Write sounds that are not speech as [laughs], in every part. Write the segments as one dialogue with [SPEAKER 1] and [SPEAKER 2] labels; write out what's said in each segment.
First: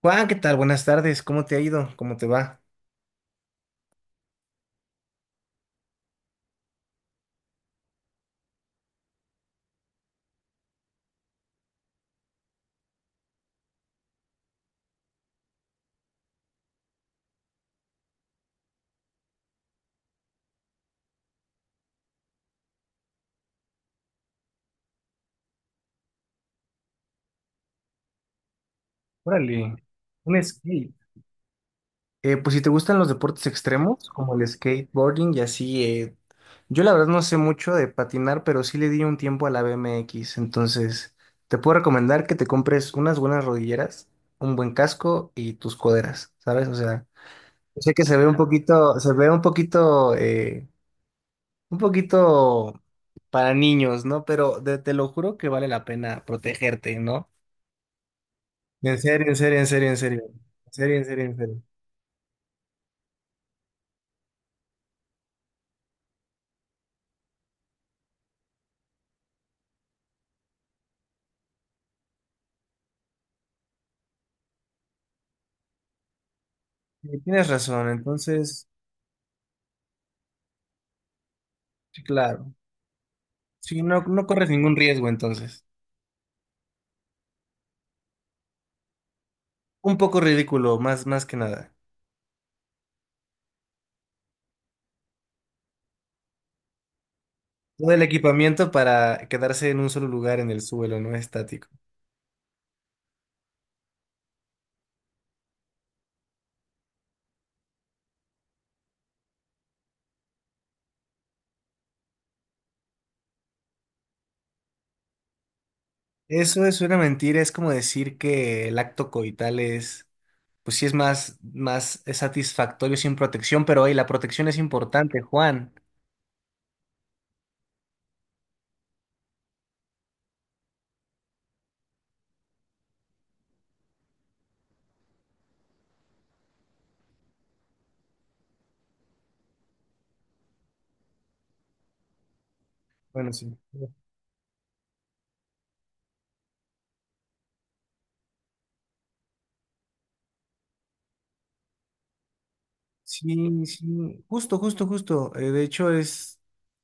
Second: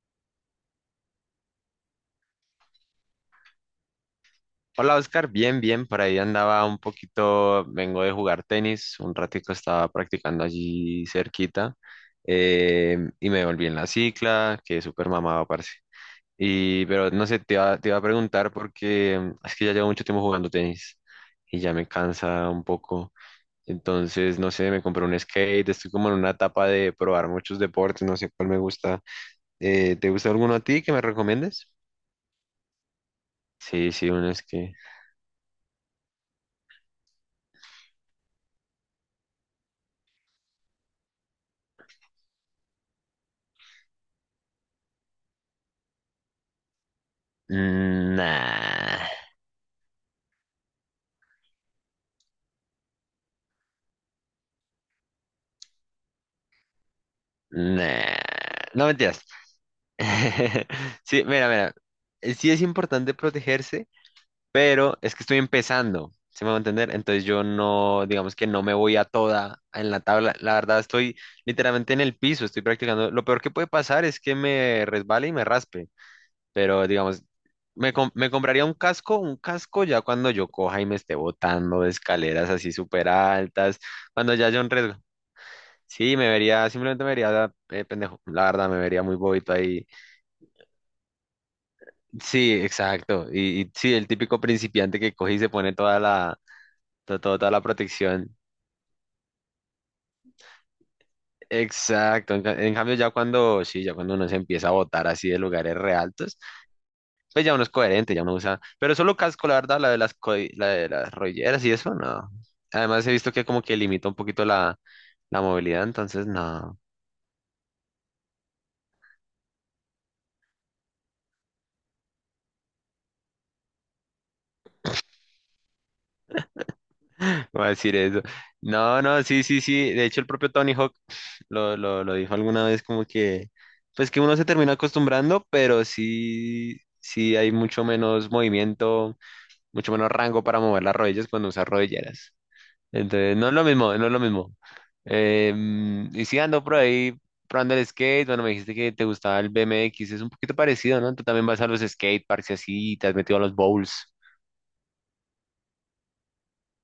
[SPEAKER 1] Juan, ¿qué tal? Buenas tardes. ¿Cómo te ha ido? ¿Cómo te va?
[SPEAKER 2] Hola Oscar, bien, bien, por ahí andaba un poquito. Vengo de jugar tenis, un ratico estaba practicando allí cerquita, y me volví en la cicla, que súper mamado, parce. Y pero no sé, te iba a preguntar porque es que ya llevo mucho tiempo jugando tenis y ya me cansa un poco. Entonces, no sé, me compré un skate, estoy como en una etapa de probar muchos deportes, no sé cuál me gusta.
[SPEAKER 1] Órale,
[SPEAKER 2] ¿Te gusta
[SPEAKER 1] un
[SPEAKER 2] alguno a ti
[SPEAKER 1] skate.
[SPEAKER 2] que me recomiendes?
[SPEAKER 1] Pues si te gustan los deportes
[SPEAKER 2] Sí,
[SPEAKER 1] extremos,
[SPEAKER 2] sí, uno
[SPEAKER 1] como
[SPEAKER 2] es
[SPEAKER 1] el
[SPEAKER 2] que...
[SPEAKER 1] skateboarding y así, yo la verdad no sé mucho de patinar, pero sí le di un tiempo a la BMX. Entonces, te puedo recomendar que te compres unas buenas rodilleras, un buen casco y tus coderas, ¿sabes? O sea, yo sé que se ve un poquito,
[SPEAKER 2] Nah.
[SPEAKER 1] se ve un poquito para niños, ¿no? Pero te lo juro que vale la pena protegerte, ¿no?
[SPEAKER 2] Nah, no
[SPEAKER 1] En
[SPEAKER 2] mentiras.
[SPEAKER 1] serio, en serio, en serio, en serio.
[SPEAKER 2] [laughs]
[SPEAKER 1] En serio, en
[SPEAKER 2] Sí,
[SPEAKER 1] serio, en
[SPEAKER 2] mira,
[SPEAKER 1] serio.
[SPEAKER 2] mira, sí es importante protegerse, pero es que estoy empezando, ¿se me va a entender? Entonces yo no, digamos que no me voy a toda en la tabla. La verdad estoy literalmente en el piso, estoy practicando. Lo peor que puede pasar es que me resbale y me raspe, pero
[SPEAKER 1] Sí,
[SPEAKER 2] digamos,
[SPEAKER 1] tienes razón,
[SPEAKER 2] me compraría
[SPEAKER 1] entonces,
[SPEAKER 2] un casco ya cuando yo coja y me esté botando de
[SPEAKER 1] sí,
[SPEAKER 2] escaleras
[SPEAKER 1] claro.
[SPEAKER 2] así súper altas,
[SPEAKER 1] Sí, no, no
[SPEAKER 2] cuando ya
[SPEAKER 1] corres
[SPEAKER 2] haya un
[SPEAKER 1] ningún
[SPEAKER 2] riesgo.
[SPEAKER 1] riesgo entonces.
[SPEAKER 2] Sí, me vería, simplemente me vería pendejo, la verdad, me vería muy bobito ahí.
[SPEAKER 1] Un poco ridículo, más, más que nada.
[SPEAKER 2] Sí, exacto. Y sí, el típico principiante que coge y se pone toda la, toda la
[SPEAKER 1] Todo el
[SPEAKER 2] protección.
[SPEAKER 1] equipamiento para quedarse en un solo lugar en el suelo, no estático.
[SPEAKER 2] Exacto. En cambio, ya cuando, sí, ya cuando uno se empieza a botar así de lugares re altos, pues ya uno es coherente, ya uno usa. Pero solo casco, la verdad, la de las rolleras y eso, no. Además, he visto que como que limita un poquito la, la movilidad, entonces
[SPEAKER 1] Eso
[SPEAKER 2] no.
[SPEAKER 1] es una mentira, es como decir que el acto coital es, pues sí es más, más satisfactorio sin protección, pero hoy la protección es importante, Juan.
[SPEAKER 2] [laughs] Voy a decir eso. No, no, sí, sí, sí. De hecho, el propio Tony Hawk lo dijo alguna vez como que, pues que uno se termina acostumbrando, pero sí, sí hay mucho menos movimiento, mucho menos rango para mover las rodillas cuando usas rodilleras.
[SPEAKER 1] Bueno,
[SPEAKER 2] Entonces, no es
[SPEAKER 1] sí.
[SPEAKER 2] lo mismo, no es lo mismo. Y sí ando por ahí probando el skate. Bueno, me dijiste que te gustaba el BMX, es un poquito parecido, ¿no? Tú también vas a los skate parks y así, y te has metido a los
[SPEAKER 1] Sí,
[SPEAKER 2] bowls.
[SPEAKER 1] sí, justo, justo, justo. De hecho, es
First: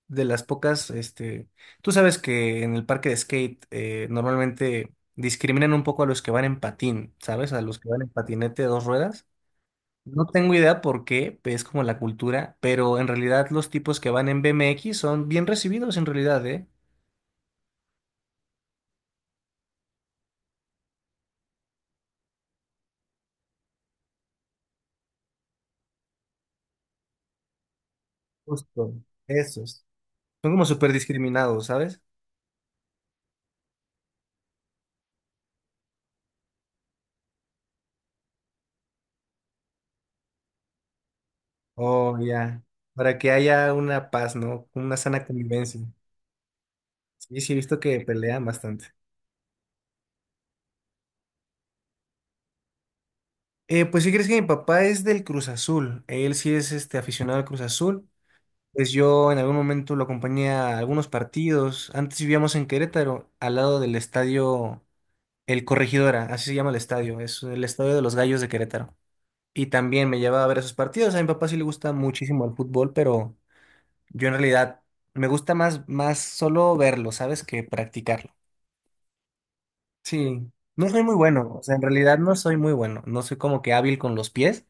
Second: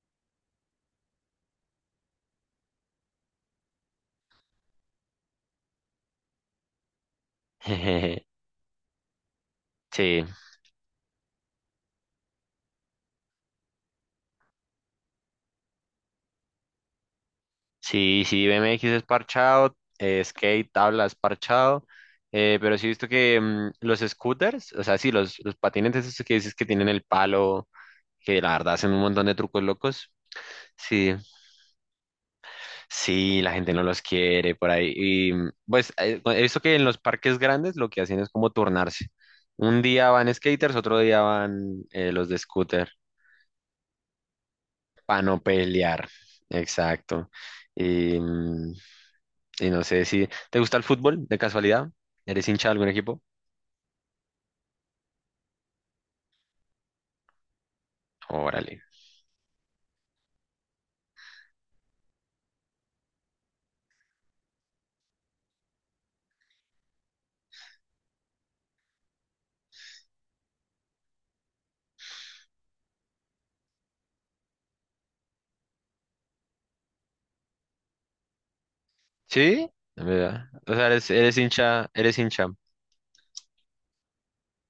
[SPEAKER 1] de las pocas, este, tú sabes que en el parque de skate normalmente discriminan un poco a los que van en patín, ¿sabes? A los que van en
[SPEAKER 2] [laughs]
[SPEAKER 1] patinete de dos ruedas.
[SPEAKER 2] Sí.
[SPEAKER 1] No tengo idea por qué, es como la cultura, pero en realidad los tipos que van en BMX son bien recibidos en realidad, ¿eh?
[SPEAKER 2] Sí, sí, BMX es parchado, skate, tabla es parchado, pero sí he visto que los scooters, o sea, sí, los patinetes esos que dices que tienen el palo, que la verdad hacen
[SPEAKER 1] Justo,
[SPEAKER 2] un montón de trucos
[SPEAKER 1] esos.
[SPEAKER 2] locos,
[SPEAKER 1] Son como súper
[SPEAKER 2] sí,
[SPEAKER 1] discriminados, ¿sabes?
[SPEAKER 2] sí, la gente no los quiere por ahí. Y pues he visto que en los parques grandes lo que hacen es como turnarse. Un día van skaters, otro día van
[SPEAKER 1] Oh,
[SPEAKER 2] los de
[SPEAKER 1] ya.
[SPEAKER 2] scooter,
[SPEAKER 1] Para que haya una paz, ¿no? Una
[SPEAKER 2] para
[SPEAKER 1] sana
[SPEAKER 2] no
[SPEAKER 1] convivencia.
[SPEAKER 2] pelear, exacto.
[SPEAKER 1] Sí, sí, he visto que
[SPEAKER 2] Y,
[SPEAKER 1] pelean bastante.
[SPEAKER 2] y no sé si te gusta el fútbol de casualidad. ¿Eres hincha de algún equipo?
[SPEAKER 1] Pues si crees que mi papá es del Cruz Azul, él sí es este aficionado al Cruz Azul.
[SPEAKER 2] Órale.
[SPEAKER 1] Pues yo en algún momento lo acompañé a algunos partidos. Antes vivíamos en Querétaro, al lado del estadio El Corregidora, así se llama el estadio, es el estadio de los Gallos de Querétaro. Y también me llevaba a ver esos partidos. A mi papá sí le gusta muchísimo el fútbol, pero yo en realidad me gusta más, más solo verlo, ¿sabes? Que practicarlo.
[SPEAKER 2] ¿Sí? ¿Verdad?
[SPEAKER 1] Sí,
[SPEAKER 2] O sea,
[SPEAKER 1] no soy
[SPEAKER 2] eres,
[SPEAKER 1] muy
[SPEAKER 2] eres
[SPEAKER 1] bueno, o sea, en
[SPEAKER 2] hincha,
[SPEAKER 1] realidad
[SPEAKER 2] eres
[SPEAKER 1] no
[SPEAKER 2] hincha.
[SPEAKER 1] soy muy bueno, no soy como que hábil con los pies,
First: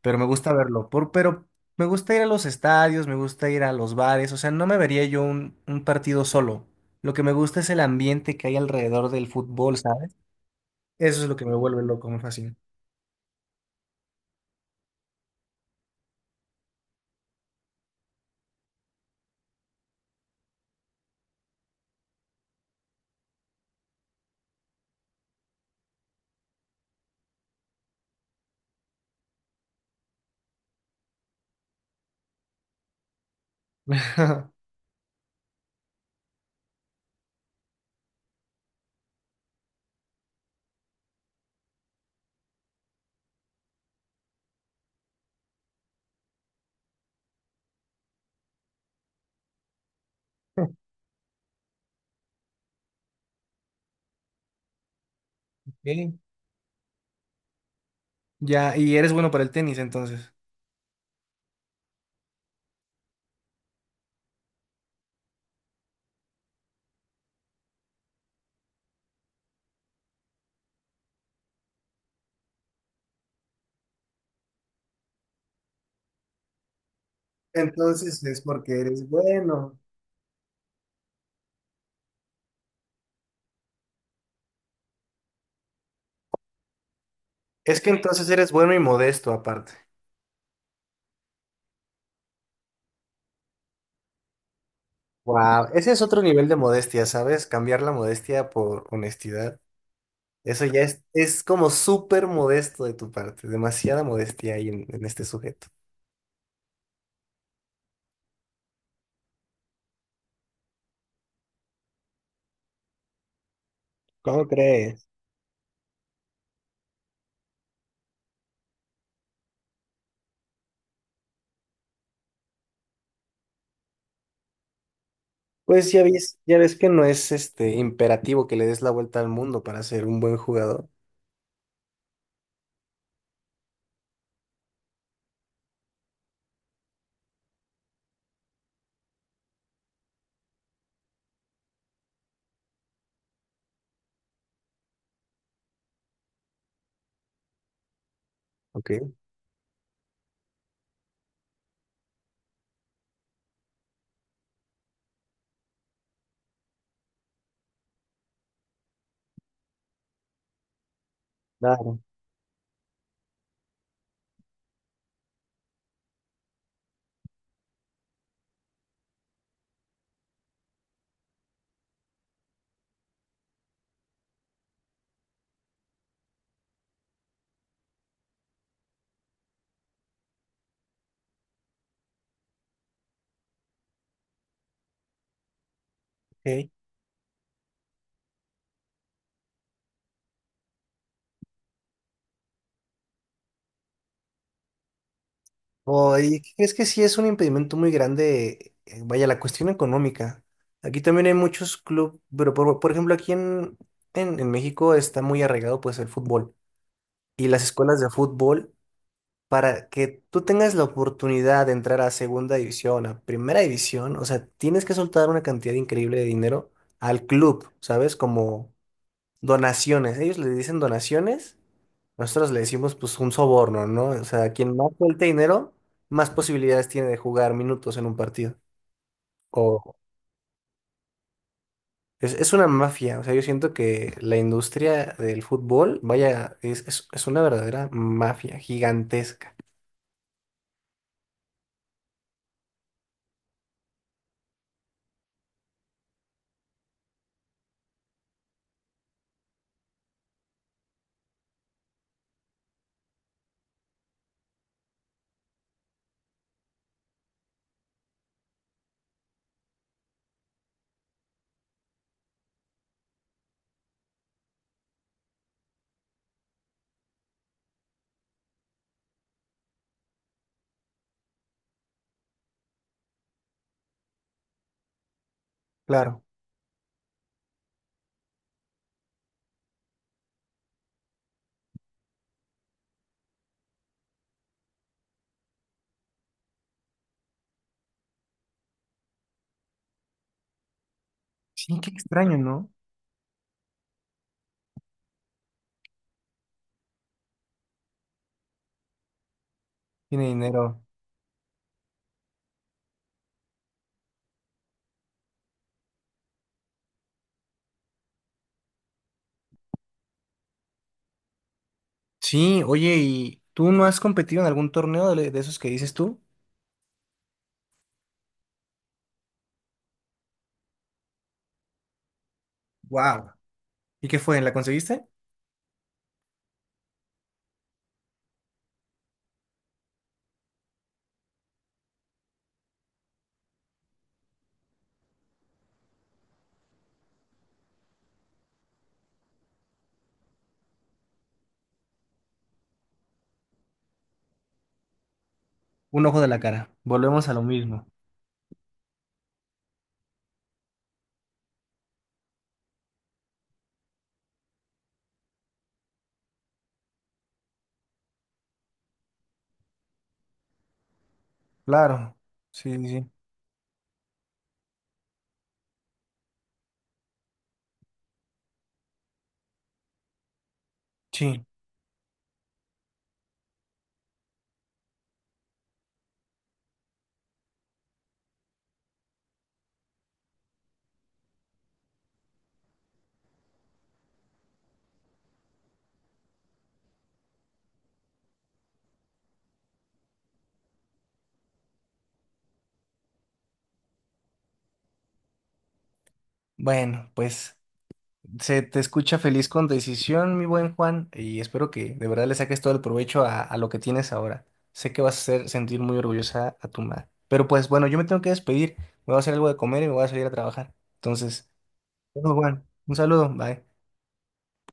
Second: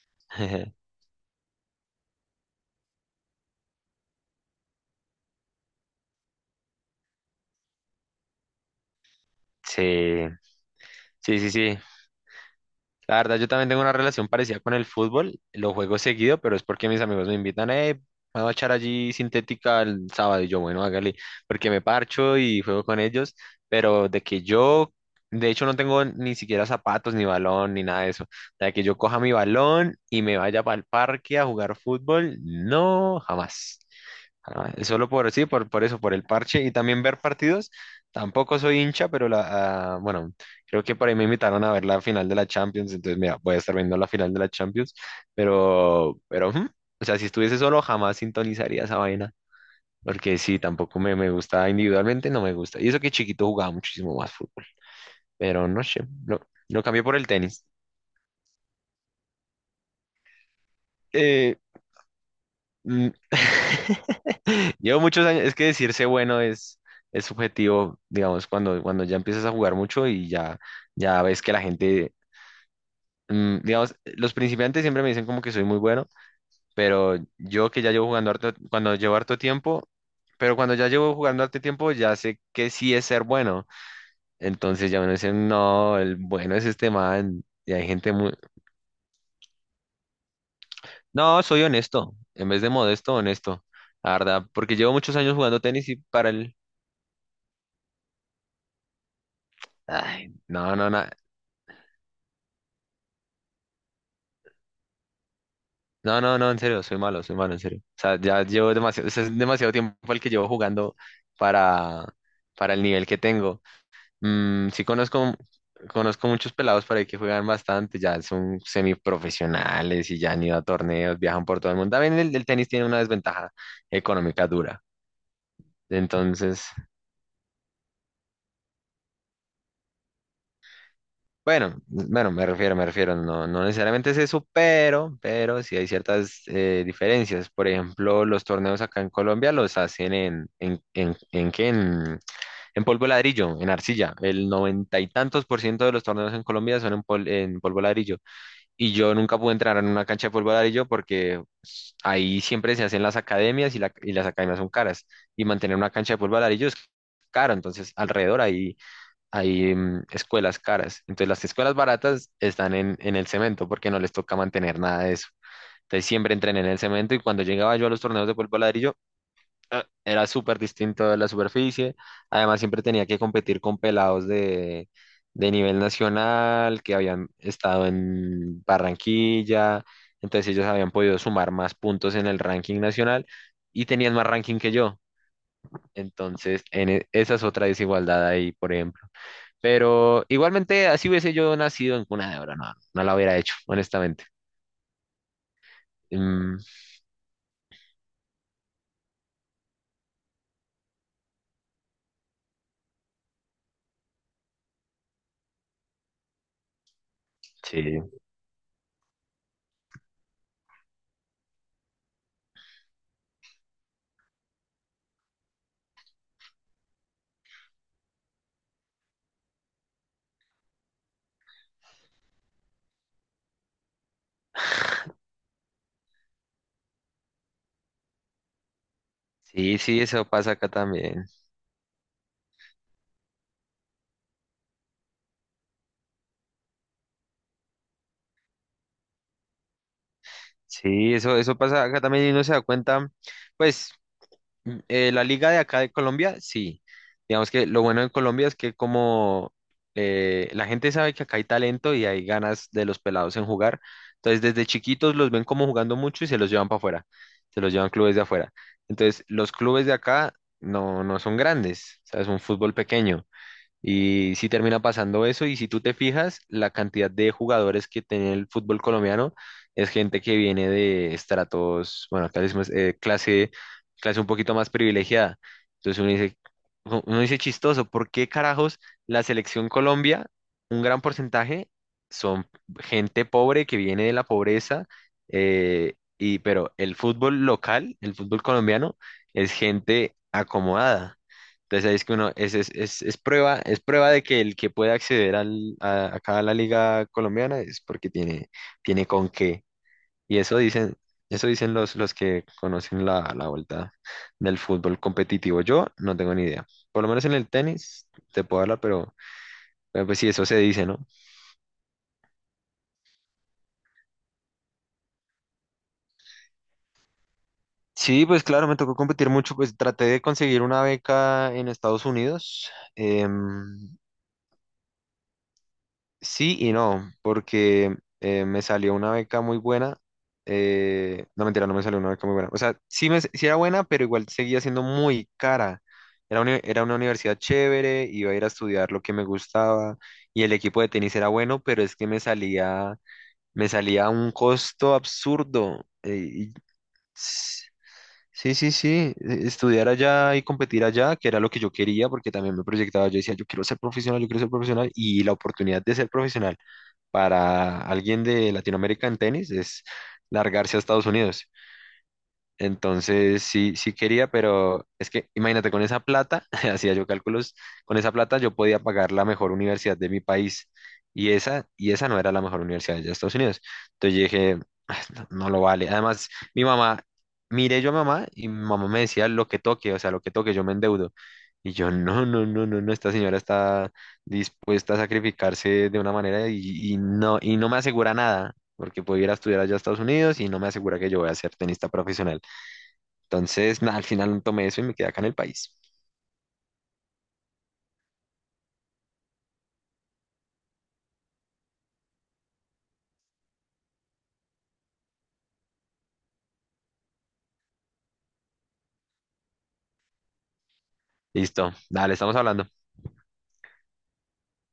[SPEAKER 1] pero me gusta verlo.
[SPEAKER 2] [laughs]
[SPEAKER 1] Pero me gusta ir a los estadios, me gusta ir a los bares, o sea, no me vería yo un partido solo. Lo que me gusta es el ambiente que hay alrededor del fútbol, ¿sabes?
[SPEAKER 2] Sí,
[SPEAKER 1] Eso es lo
[SPEAKER 2] sí,
[SPEAKER 1] que
[SPEAKER 2] sí,
[SPEAKER 1] me
[SPEAKER 2] sí.
[SPEAKER 1] vuelve loco, me fascina.
[SPEAKER 2] La verdad, yo también tengo una relación parecida con el fútbol. Lo juego seguido, pero es porque mis amigos me invitan, vamos a echar allí sintética el sábado. Y yo, bueno, hágale, porque me parcho y juego con ellos. Pero de que yo, de hecho, no tengo ni siquiera zapatos, ni balón, ni nada de eso. De que yo coja mi balón y me vaya para el parque a jugar fútbol, no, jamás.
[SPEAKER 1] [laughs]
[SPEAKER 2] Ah, solo por, sí, por eso, por el parche y también ver partidos. Tampoco soy hincha, pero la, ah, bueno, creo que por ahí me invitaron a ver la final de la Champions, entonces mira, voy a estar viendo la final de la Champions, pero, ujú, o sea, si estuviese solo jamás sintonizaría esa vaina, porque sí, tampoco me, me gusta individualmente, no me gusta. Y eso que chiquito jugaba muchísimo más fútbol, pero no sé,
[SPEAKER 1] Ok,
[SPEAKER 2] no, lo cambié por el tenis.
[SPEAKER 1] ya, y eres bueno para el tenis, entonces.
[SPEAKER 2] Eh, mm, [laughs] [laughs] Llevo muchos años, es que decirse bueno es subjetivo, digamos, cuando, cuando ya empiezas a jugar mucho y ya, ya ves que la gente, digamos, los principiantes siempre me dicen como que soy muy bueno, pero yo que ya llevo
[SPEAKER 1] Entonces
[SPEAKER 2] jugando
[SPEAKER 1] es
[SPEAKER 2] harto,
[SPEAKER 1] porque
[SPEAKER 2] cuando
[SPEAKER 1] eres
[SPEAKER 2] llevo harto
[SPEAKER 1] bueno.
[SPEAKER 2] tiempo, pero cuando ya llevo jugando harto tiempo ya sé que sí es ser bueno, entonces ya me dicen no, el bueno es este man, y
[SPEAKER 1] Es
[SPEAKER 2] hay
[SPEAKER 1] que
[SPEAKER 2] gente
[SPEAKER 1] entonces
[SPEAKER 2] muy,
[SPEAKER 1] eres bueno y modesto aparte.
[SPEAKER 2] no, soy honesto, en vez de modesto, honesto, la verdad, porque llevo muchos años jugando
[SPEAKER 1] Wow,
[SPEAKER 2] tenis
[SPEAKER 1] ese
[SPEAKER 2] y
[SPEAKER 1] es otro
[SPEAKER 2] para
[SPEAKER 1] nivel
[SPEAKER 2] el...
[SPEAKER 1] de modestia, ¿sabes? Cambiar la modestia por honestidad.
[SPEAKER 2] Ay,
[SPEAKER 1] Eso
[SPEAKER 2] no,
[SPEAKER 1] ya
[SPEAKER 2] no, no.
[SPEAKER 1] es como súper modesto de tu parte, demasiada modestia hay en este sujeto.
[SPEAKER 2] No, no, no, en serio, soy malo, en serio. O sea, ya llevo demasiado, o sea, es demasiado tiempo el que llevo jugando para, para el nivel que tengo.
[SPEAKER 1] ¿Cómo
[SPEAKER 2] Sí
[SPEAKER 1] crees?
[SPEAKER 2] conozco, conozco muchos pelados para ahí que juegan bastante, ya son semiprofesionales y ya han ido a torneos, viajan por todo el mundo. También el tenis tiene una desventaja económica dura.
[SPEAKER 1] Pues ya
[SPEAKER 2] Entonces,
[SPEAKER 1] ves que no es este imperativo que le des la vuelta al mundo para ser un buen jugador.
[SPEAKER 2] bueno, bueno, me refiero, no, no necesariamente es eso, pero sí hay ciertas diferencias. Por ejemplo, los torneos acá en Colombia los hacen en, en polvo de ladrillo, en arcilla. El noventa y tantos por ciento de los torneos en Colombia son en, en polvo de ladrillo. Y
[SPEAKER 1] Ok.
[SPEAKER 2] yo nunca pude entrar en una cancha de polvo de ladrillo porque ahí siempre se hacen las academias y las academias son caras. Y mantener una cancha de polvo de ladrillo es caro, entonces alrededor ahí hay escuelas caras. Entonces las escuelas
[SPEAKER 1] Claro.
[SPEAKER 2] baratas están en el cemento porque no les toca mantener nada de eso. Entonces siempre entrené en el cemento y cuando llegaba yo a los torneos de polvo ladrillo, ah, era súper distinto de la superficie. Además siempre tenía que competir con pelados de nivel nacional que habían estado en Barranquilla. Entonces ellos habían podido sumar más puntos en el ranking nacional y tenían más ranking que yo. Entonces
[SPEAKER 1] Ok.
[SPEAKER 2] esa es otra desigualdad ahí, por ejemplo. Pero igualmente, así hubiese yo nacido en cuna de oro, no, no la hubiera hecho, honestamente.
[SPEAKER 1] Oh, ¿y qué
[SPEAKER 2] Mm,
[SPEAKER 1] crees que sí es un impedimento muy grande? Vaya, la cuestión económica. Aquí también hay muchos clubes, pero por ejemplo aquí en México está muy arraigado pues el fútbol. Y las escuelas
[SPEAKER 2] sí,
[SPEAKER 1] de fútbol para que tú tengas la oportunidad de entrar a segunda división, a primera división, o sea, tienes que soltar una cantidad increíble de dinero al club, ¿sabes? Como donaciones. Ellos le dicen donaciones, nosotros le decimos pues un soborno, ¿no? O sea, quien más suelte dinero, más posibilidades tiene de jugar minutos en un partido.
[SPEAKER 2] sí,
[SPEAKER 1] O
[SPEAKER 2] sí, eso pasa acá también.
[SPEAKER 1] es una mafia, o sea, yo siento que la industria del fútbol, vaya, es una verdadera mafia gigantesca.
[SPEAKER 2] Sí, eso pasa acá también y uno se da cuenta, pues la liga de acá de Colombia, sí. Digamos que lo bueno en Colombia es que como la gente sabe que acá hay talento y hay ganas de los pelados en jugar, entonces desde chiquitos los ven como jugando mucho y se los llevan para afuera, se los llevan clubes de afuera. Entonces los clubes de acá no, no son grandes, o sea, es un fútbol pequeño. Y si termina pasando eso, y si tú te fijas, la cantidad de jugadores que tiene el fútbol colombiano es gente que viene de estratos, bueno, acá le decimos, clase, clase un poquito más privilegiada. Entonces
[SPEAKER 1] Claro.
[SPEAKER 2] uno dice chistoso, ¿por qué carajos la selección Colombia, un gran porcentaje, son gente pobre que viene de la pobreza, pero el fútbol local, el fútbol colombiano, es gente acomodada.
[SPEAKER 1] Sí,
[SPEAKER 2] Entonces
[SPEAKER 1] qué
[SPEAKER 2] ahí es que uno,
[SPEAKER 1] extraño, ¿no?
[SPEAKER 2] es prueba de que el que puede acceder acá a la liga colombiana es porque tiene, tiene con qué.
[SPEAKER 1] Tiene
[SPEAKER 2] Y
[SPEAKER 1] dinero.
[SPEAKER 2] eso dicen los que conocen la, la vuelta del fútbol competitivo. Yo no tengo ni idea. Por lo menos en el tenis te puedo hablar, pero pues sí, eso se dice, ¿no?
[SPEAKER 1] Sí, oye, ¿y tú no has competido en algún torneo de esos que dices tú?
[SPEAKER 2] Sí, pues claro, me tocó competir mucho, pues traté de conseguir una beca en Estados Unidos.
[SPEAKER 1] Wow. ¿Y qué fue? ¿La conseguiste?
[SPEAKER 2] Sí y no, porque me salió una beca muy buena. No, mentira, no me salió una beca muy buena. O sea, sí, me, sí era buena, pero igual seguía siendo muy cara. Era una universidad chévere, iba a ir a estudiar lo que me gustaba y el equipo de tenis era bueno, pero es que me salía a un costo absurdo.
[SPEAKER 1] Un ojo de la cara. Volvemos a lo
[SPEAKER 2] S-
[SPEAKER 1] mismo.
[SPEAKER 2] sí, sí, sí, estudiar allá y competir allá, que era lo que yo quería, porque también me proyectaba, yo decía, yo quiero ser profesional, yo quiero ser profesional y la oportunidad de ser profesional para alguien de Latinoamérica en tenis es largarse a Estados Unidos.
[SPEAKER 1] Claro. Sí, sí, sí.
[SPEAKER 2] Entonces sí, sí quería, pero es que imagínate, con esa plata, [laughs] hacía yo cálculos, con esa plata yo podía pagar la mejor universidad de mi país
[SPEAKER 1] Sí.
[SPEAKER 2] y esa no era la mejor universidad de Estados Unidos. Entonces yo dije, "Ah, no, no lo vale. Además, mi mamá, miré yo a mamá y mi mamá me decía lo que toque, o sea, lo que toque, yo me endeudo. Y yo, no, no, no, no, no, esta señora está dispuesta a sacrificarse de una manera y no me asegura nada, porque puedo ir a estudiar allá a Estados Unidos y no me asegura que yo voy a ser tenista profesional. Entonces, [laughs] nada, al final tomé eso y me quedé acá en el país.
[SPEAKER 1] Bueno, pues se te escucha feliz con decisión, mi buen Juan, y espero que de verdad le saques todo el provecho a lo que tienes ahora. Sé que vas a hacer sentir muy orgullosa a tu madre. Pero pues bueno, yo me tengo que despedir. Me voy a hacer algo de comer y me voy a salir a trabajar. Entonces,
[SPEAKER 2] Listo, dale,
[SPEAKER 1] bueno,
[SPEAKER 2] estamos
[SPEAKER 1] Juan,
[SPEAKER 2] hablando.
[SPEAKER 1] un saludo. Bye.